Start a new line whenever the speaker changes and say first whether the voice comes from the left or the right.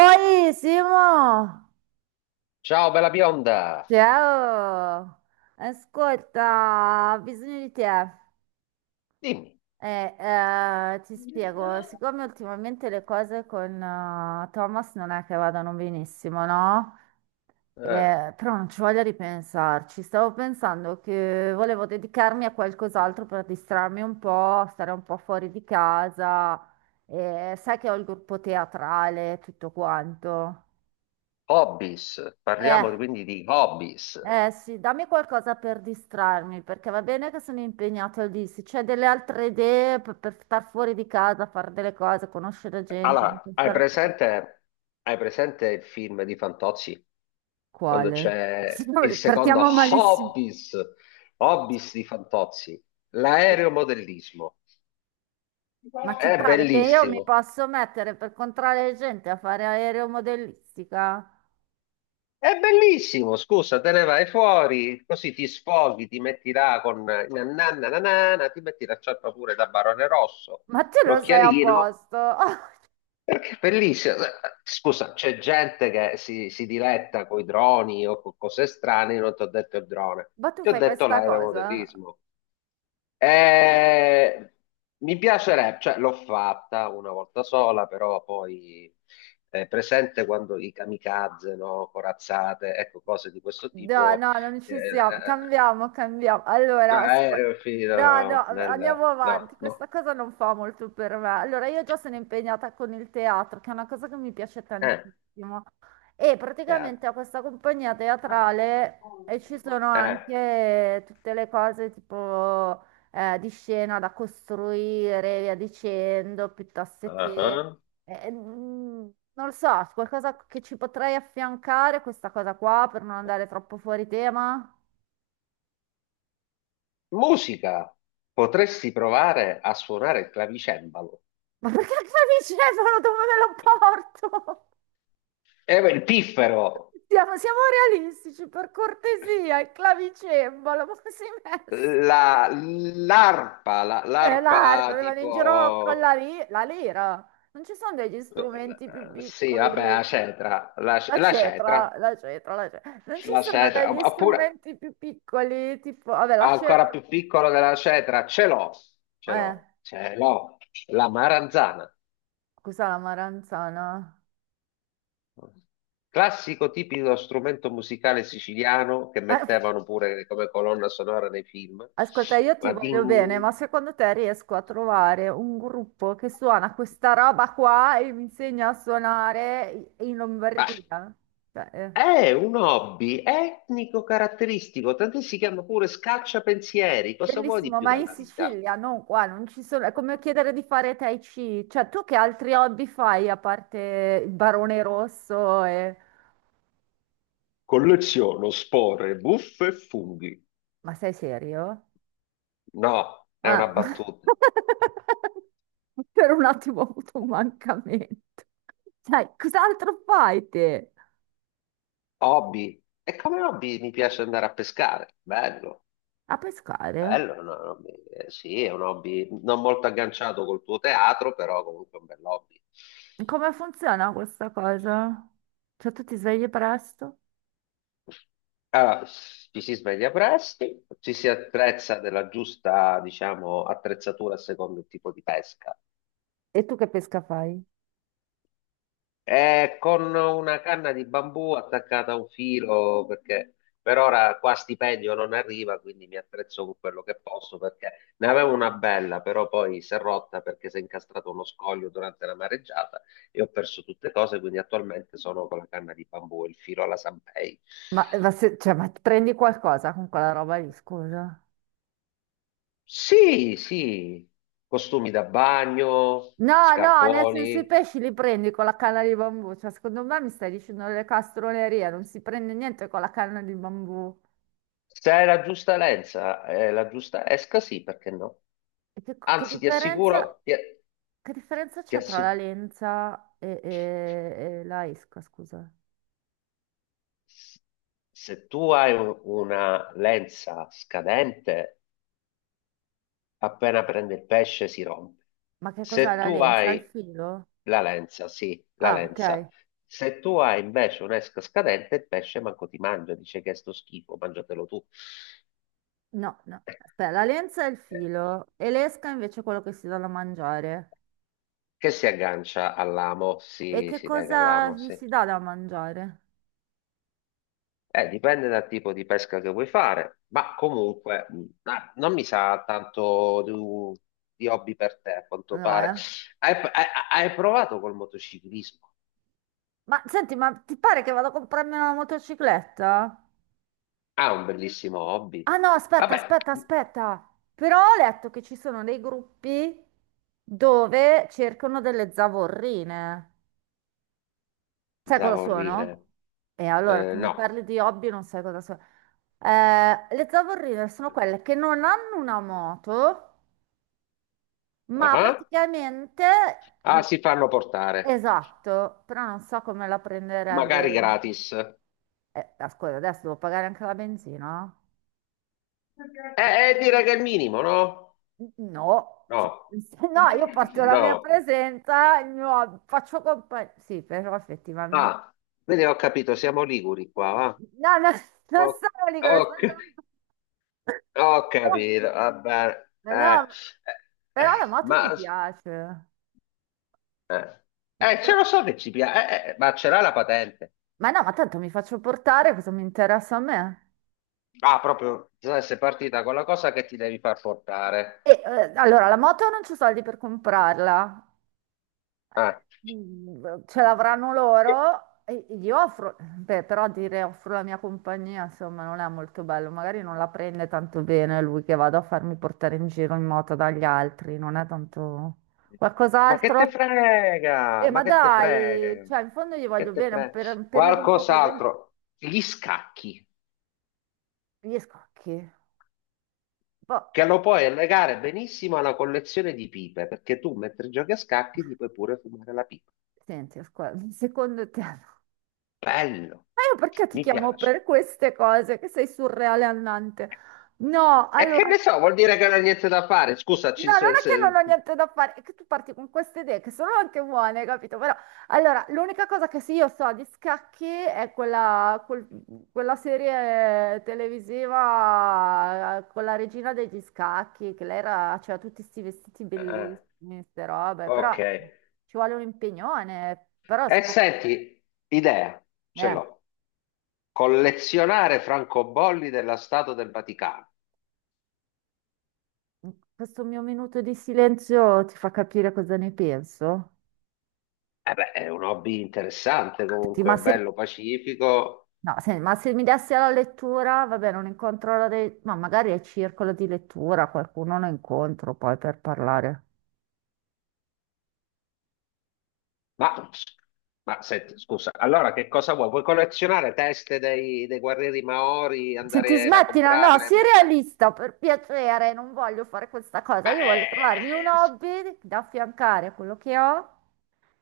right: Oi Simo,
left: Ciao bella bionda,
right: ciao, ascolta, ho bisogno di te.
left: dimmi,
right: Ti spiego, siccome ultimamente le cose con Thomas non è che vadano benissimo, no?
left: eh,
right: Però non ci voglio ripensarci, stavo pensando che volevo dedicarmi a qualcos'altro per distrarmi un po', stare un po' fuori di casa. Sai che ho il gruppo teatrale, tutto quanto.
left: hobbies,
right: Eh,
left: parliamo quindi di hobbies.
right: Eh sì, dammi qualcosa per distrarmi, perché va bene che sono impegnato lì. Se c'è delle altre idee per, star fuori di casa, fare delle cose, conoscere gente, non
left: Allora,
right: pensare solo-
left: hai presente il film di Fantozzi? Quando
right: Quale?
left: c'è il secondo
right: Partiamo malissimo.
left: Hobbies, Hobbies di Fantozzi, l'aeromodellismo.
right: Ma ti
left: È
right: pare che io mi
left: bellissimo,
right: posso mettere per controllare gente a fare aeromodellistica?
left: è bellissimo, scusa, te ne vai fuori, così ti sfoghi, ti metti là con na na na na na, na, ti metti la ciarpa pure da Barone Rosso,
right: Ma tu lo sei a
left: l'occhialino.
right: posto?
left: Perché è bellissimo. Scusa, c'è gente che si diletta con i droni o con cose strane. Io non ti ho detto il drone,
right: Ma tu
left: ti ho
right: fai
left: detto
right: questa cosa?
left: l'aeromodellismo. E mi piacerebbe, cioè l'ho fatta una volta sola, però poi è presente quando i kamikaze, no? Corazzate, ecco, cose di questo
right: No,
left: tipo.
right: no, non
left: eh,
right: ci siamo. Cambiamo, cambiamo. Allora, asp-
left: aereo
right: no, no,
left: fino nel...
right: andiamo
left: No,
right: avanti. Questa
left: no.
right: cosa non fa molto per me. Allora, io già sono impegnata con il teatro, che è una cosa che mi piace
left: Eh,
right: tantissimo. E praticamente
left: cavolo.
right: ho questa compagnia teatrale e ci sono
left: Eh.
right: anche tutte le cose tipo di scena da costruire, e via dicendo, piuttosto
left: Ah,
right: che,
left: ah.
right: eh, mm, non lo so, qualcosa che ci potrei affiancare a questa cosa qua per non andare troppo fuori tema?
left: Musica, potresti provare a suonare il clavicembalo.
right: Ma perché il clavicembalo dove me lo porto?
left: Beh, il piffero,
right: Siamo realistici, per cortesia, il clavicembalo, ma come si è messo?
left: l'arpa,
right: L'arpa,
left: l'arpa
right: se vado in giro con
left: tipo,
right: la lira. Non ci sono degli strumenti più
left: sì, vabbè, la
right: piccoli.
left: cetra, la,
right: La
left: la
right: cetra,
left: cetra,
right: la cetra, la cetra. Non ci
left: la
right: sono
left: cetra,
right: degli
left: oppure
right: strumenti più piccoli, tipo, vabbè, la
left: ancora
right: cetra.
left: più piccolo della cetra, ce l'ho, ce
right: Eh,
left: l'ho, ce l'ho, la maranzana.
right: cos'è la maranzana?
left: Classico tipico strumento musicale siciliano che
right: Eh,
left: mettevano pure come colonna sonora nei film.
right: ascolta, io ti
left: Ma,
right: voglio bene,
left: din-
right: ma secondo te riesco a trovare un gruppo che suona questa roba qua e mi insegna a suonare in
left: ma
right: Lombardia? Cioè,
left: è un hobby etnico caratteristico, tant'è si chiama pure scacciapensieri. Cosa vuoi di
right: bellissimo,
left: più
right: ma in
left: dalla vita?
right: Sicilia, non qua, non ci sono. È come chiedere di fare Tai Chi. Cioè, tu che altri hobby fai a parte il Barone Rosso e...
left: Colleziono spore, buffe e funghi.
right: Ma sei serio?
left: No, è una
right: Ah.
left: battuta.
right: Per un attimo ho avuto un mancamento. Sai, cos'altro fai te?
left: Hobby. E come hobby mi piace andare a pescare. Bello.
right: A pescare?
left: Bello, è un hobby. Sì, è un hobby non molto agganciato col tuo teatro, però comunque è un bel hobby.
right: Come funziona questa cosa? Cioè, tu ti svegli presto?
left: Allora, ci si sveglia presto, ci si attrezza della giusta, diciamo, attrezzatura a secondo il tipo di pesca.
right: E tu che pesca fai?
left: Con una canna di bambù attaccata a un filo, perché per ora qua stipendio non arriva, quindi mi attrezzo con quello che posso, perché ne avevo una bella, però poi si è rotta perché si è incastrato uno scoglio durante la mareggiata e ho perso tutte cose, quindi attualmente sono con la canna di bambù e il filo alla Sanpei.
right: Ma prendi qualcosa con quella roba lì, scusa?
left: Sì, costumi da bagno,
right: No, no, nel senso i
left: scarponi.
right: pesci li prendi con la canna di bambù. Cioè, secondo me mi stai dicendo le castronerie, non si prende niente con la canna di bambù.
left: Se è la giusta lenza, la giusta esca, sì, perché no?
right: E che
left: Anzi, ti
right: differenza?
left: assicuro, ti,
right: Che differenza
left: ti
right: c'è tra
left: assi-
right: la lenza e, e la esca, scusa?
left: se tu hai una lenza scadente, appena prende il pesce si rompe.
right: Ma che cos'è
left: Se
right: la
left: tu
right: lenza? Il
left: hai
right: filo?
left: la lenza, sì, la
right: Ah, ok.
left: lenza. Se tu hai invece un'esca scadente, il pesce manco ti mangia, dice che è sto schifo, mangiatelo tu.
right: No, no. Aspetta, la lenza è il
left: Eh,
right: filo e l'esca invece è quello che si dà da mangiare.
left: che si aggancia all'amo,
right: E
left: sì,
right: che
left: si lega
right: cosa
left: all'amo,
right: gli
left: sì.
right: si dà da mangiare?
left: Dipende dal tipo di pesca che vuoi fare, ma comunque non mi sa tanto di, di hobby per te, a quanto
right: No,
left: pare.
right: eh.
left: Hai, hai- hai provato col motociclismo?
right: Ma senti, ma ti pare che vado a comprarmi una motocicletta?
left: Ah, un bellissimo hobby.
right: Ah no, aspetta,
left: Vabbè,
right: aspetta, aspetta. Però ho letto che ci sono dei gruppi dove cercano delle zavorrine. Sai cosa
left: pensavo
right: sono?
left: ridere.
right: E allora tu mi
left: No.
right: parli di hobby e non sai cosa sono. Le zavorrine sono quelle che non hanno una moto,
left: Ah,
right: ma
left: ah.
right: praticamente...
left: Ah, si fanno portare,
right: Esatto, però non so come la
left: magari
right: prenderebbe.
left: gratis.
right: Ascolta, adesso devo pagare anche la benzina?
left: Direi che è il minimo, no?
right: No, cioè,
left: No.
right: se no, io porto la mia
left: No.
right: presenza, faccio compagnia. Sì, però effettivamente.
left: Ah, quindi ho capito, siamo liguri qua, va?
right: No, no, non sono lì,
left: Ok. Ho
right: sono...
left: capito, va bene.
right: Ma no, ma-
left: Eh,
right: però la moto mi
left: ma
right: piace.
left: eh,
right: Beh,
left: ce
right: però-
left: lo so che ci piace, ma ce l'ha la patente.
right: Ma no, ma tanto mi faccio portare, cosa mi interessa a me?
left: Ah, proprio, sei partita con la cosa che ti devi far portare.
right: Allora, la moto non c'ho soldi per comprarla.
left: Ah.
right: Ce l'avranno loro e gli offro, beh, però dire offro la mia compagnia, insomma, non è molto bello, magari non la prende tanto bene lui che vado a farmi portare in giro in moto dagli altri, non è tanto
left: Ma che te
right: qualcos'altro?
left: frega? Ma
right: Ma
left: che te
right: dai,
left: frega?
right: cioè, in fondo gli voglio
left: Che te
right: bene,
left: frega?
right: per un periodo un po' così, ma
left: Qualcos'altro. Gli scacchi,
right: gli scocchi. Boh,
left: che lo puoi legare benissimo alla collezione di pipe, perché tu mentre giochi a scacchi ti puoi pure fumare la pipa.
right: senti, ascolta, secondo te, ma
left: Bello,
right: io perché ti
left: mi
right: chiamo
left: piace.
right: per queste cose che sei surreale annante? No,
left: E che
right: allora,
left: ne
right: no,
left: so, vuol dire che non ha niente da fare. Scusa, ci-
right: non
left: se-
right: è che
left: se-
right: non ho niente da fare, è che tu parti con queste idee che sono anche buone, capito? Però, allora, l'unica cosa che sì, io so di scacchi è quella serie televisiva con la regina degli scacchi, che lei era, c'era tutti questi vestiti
left: eh,
right: bellissimi, queste robe, però
left: ok.
right: ci vuole un impegnone, però si
left: E
right: può...
left: senti, idea, ce
right: Eh.
left: l'ho. Collezionare francobolli della Stato del Vaticano.
right: Questo mio minuto di silenzio ti fa capire cosa ne penso?
left: Eh beh, è un hobby interessante
right: Senti,
left: comunque, bello, pacifico.
right: ma se mi dessi alla lettura, vabbè, non incontro la dei... Ma magari al circolo di lettura qualcuno lo incontro poi per parlare.
left: Ma, ma senti, scusa, allora che cosa vuoi? Vuoi collezionare teste dei guerrieri Maori,
right: Senti,
left: andare a
right: smettila, no, no,
left: comprarle e
right: sii
left: metterle?
right: realista, per piacere, non voglio fare questa cosa.
left: Ma
right: Io
left: eh,
right: voglio trovarmi un
left: eh, eh,
right: hobby da affiancare a quello che ho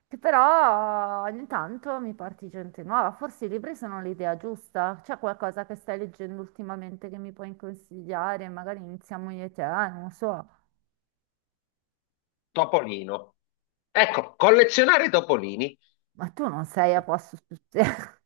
right: che però ogni tanto mi porti gente nuova. Forse i libri sono l'idea giusta. C'è qualcosa che stai leggendo ultimamente che mi puoi consigliare? Magari iniziamo io e te, ah, non so.
left: Topolino. Ecco, collezionare topolini.
right: Ma tu non sei a posto su te.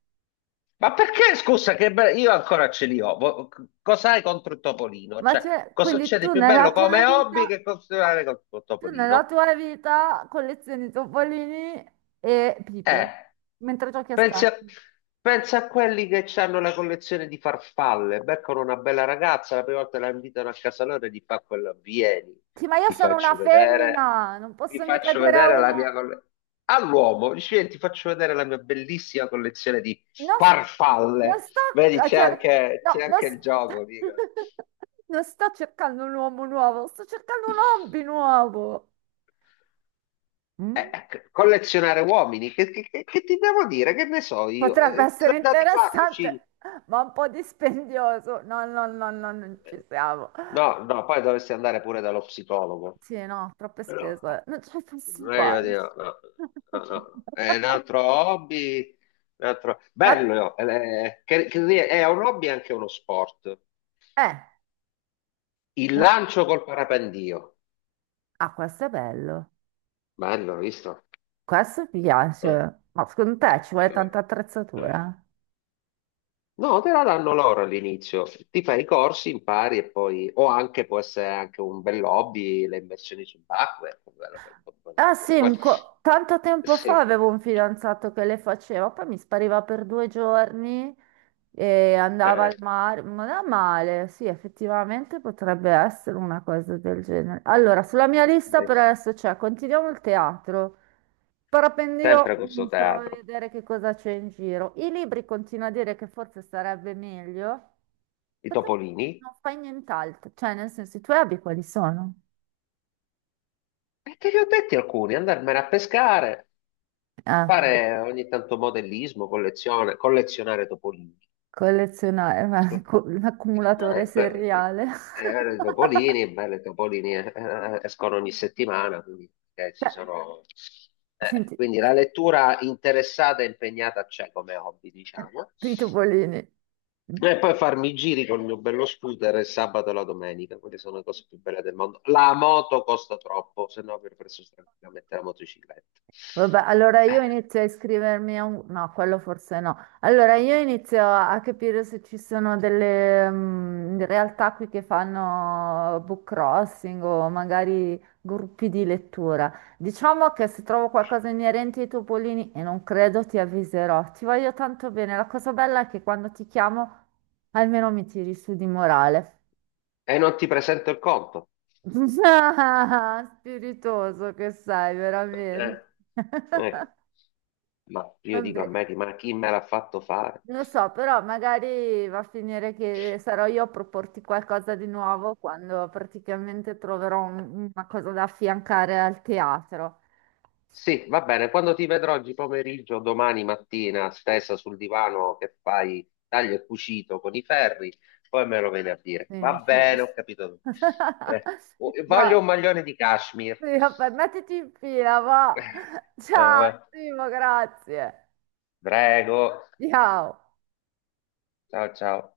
left: Ma perché, scusa, che be- io ancora ce li ho. Cos'hai contro il topolino?
right: Ma
left: Cioè,
right: c'è,
left: cosa c'è di più bello come hobby che continuare con il
right: tu nella
left: topolino?
right: tua vita collezioni topolini e
left: Eh,
right: pipe, mentre giochi a
left: pensi a,
right: scacchi.
left: pensi a quelli che hanno la collezione di farfalle, beccano una bella ragazza, la prima volta la invitano a casa loro e gli fa quello, vieni,
right: Sì, ma io
left: ti
right: sono una
left: faccio vedere,
right: femmina, non
left: ti
right: posso mica
left: faccio
right: dire a
left: vedere la
right: uno.
left: mia collezione. All'uomo, dice, "Vieni, ti faccio vedere la mia bellissima collezione di
right: Non, s- non
left: farfalle."
right: sto
left: Vedi,
right: a cercare,
left: c'è
right: no, non,
left: anche il
right: st-
left: gioco, dicono.
right: non sto cercando un uomo nuovo, sto cercando un hobby nuovo. Mm?
left: Ecco, collezionare uomini, che ti devo dire? Che ne so io?
right: Potrebbe essere
left: Dati 4,
right: interessante, ma un po' dispendioso. No, no, no, no, non ci siamo.
left: no, no, poi dovresti andare pure dallo psicologo.
right: Sì, no, troppe
left: Però,
right: spese, non ce la posso fare.
left: meglio di no, no, no, no. È un altro hobby,
right: Ma,
left: bello, no? Che è un hobby e anche uno sport.
right: eh,
left: Il
right: un-
left: lancio col parapendio,
right: ah, questo è bello,
left: bello, hai visto?
right: questo mi
left: Eh.
right: piace. Ma secondo te ci vuole tanta
left: Eh.
right: attrezzatura?
left: No, te la danno loro all'inizio. Ti fai i corsi, impari e poi, o anche può essere anche un bel hobby, le immersioni subacquee, bello, bello,
right: Ah
left: bello pure
right: sì,
left: quello.
right: tanto tempo
left: Sì,
right: fa avevo un fidanzato che le faceva, poi mi spariva per due giorni e andava
left: eh,
right: al mare, non è male, sì, effettivamente potrebbe essere una cosa del genere. Allora, sulla mia lista per
left: eh,
right: adesso c'è, continuiamo il teatro, parapendio,
left: sempre
right: mm,
left: questo
right: provo a
left: teatro,
right: vedere che cosa c'è in giro. I libri continuo a dire che forse sarebbe meglio,
left: i
right: ma tu
left: topolini.
right: non fai nient'altro, cioè nel senso i tuoi hobby quali sono?
left: E te li ho detti alcuni, andarmene a pescare,
right: Eh.
left: fare ogni tanto modellismo, collezione, collezionare topolini.
right: Collezionare, l'accumulatore
left: Eh, que-
right: seriale.
left: erano i topolini, beh, i topolini escono ogni settimana, quindi, ci
right: Cioè,
left: sono...
right: senti,
left: quindi la lettura interessata e impegnata c'è come hobby, diciamo.
right: eh, i topolini.
left: E poi farmi i giri con il mio bello scooter il sabato e la domenica, quelle sono le cose più belle del mondo. La moto costa troppo, se no avrei preso tranquillamente la motocicletta.
right: Vabbè, allora io inizio a iscrivermi a un... No, quello forse no. Allora io inizio a capire se ci sono delle realtà qui che fanno book crossing o magari gruppi di lettura. Diciamo che se trovo qualcosa inerente ai topolini, e non credo, ti avviserò. Ti voglio tanto bene. La cosa bella è che quando ti chiamo... Almeno mi tiri su di morale.
left: E non ti presento il conto.
right: Ah, spiritoso che sei,
left: Eh,
right: veramente.
left: eh, ma io dico a
right: Vabbè,
left: me, ma chi me l'ha fatto fare?
right: non lo so, però magari va a finire che sarò io a proporti qualcosa di nuovo quando praticamente troverò una cosa da affiancare al teatro.
left: Sì, va bene, quando ti vedrò oggi pomeriggio, domani mattina, stessa sul divano che fai taglio e cucito con i ferri, poi me lo vieni a dire.
right: Quindi mi
left: Va
right: ci...
left: bene, ho capito tutto. Eh,
right: Dai,
left: voglio un maglione di cashmere.
right: sì, vabbè, mettiti in fila, va. Ciao,
left: Vabbè.
right: Simo, grazie.
left: Prego,
right: Ciao.
left: ciao ciao.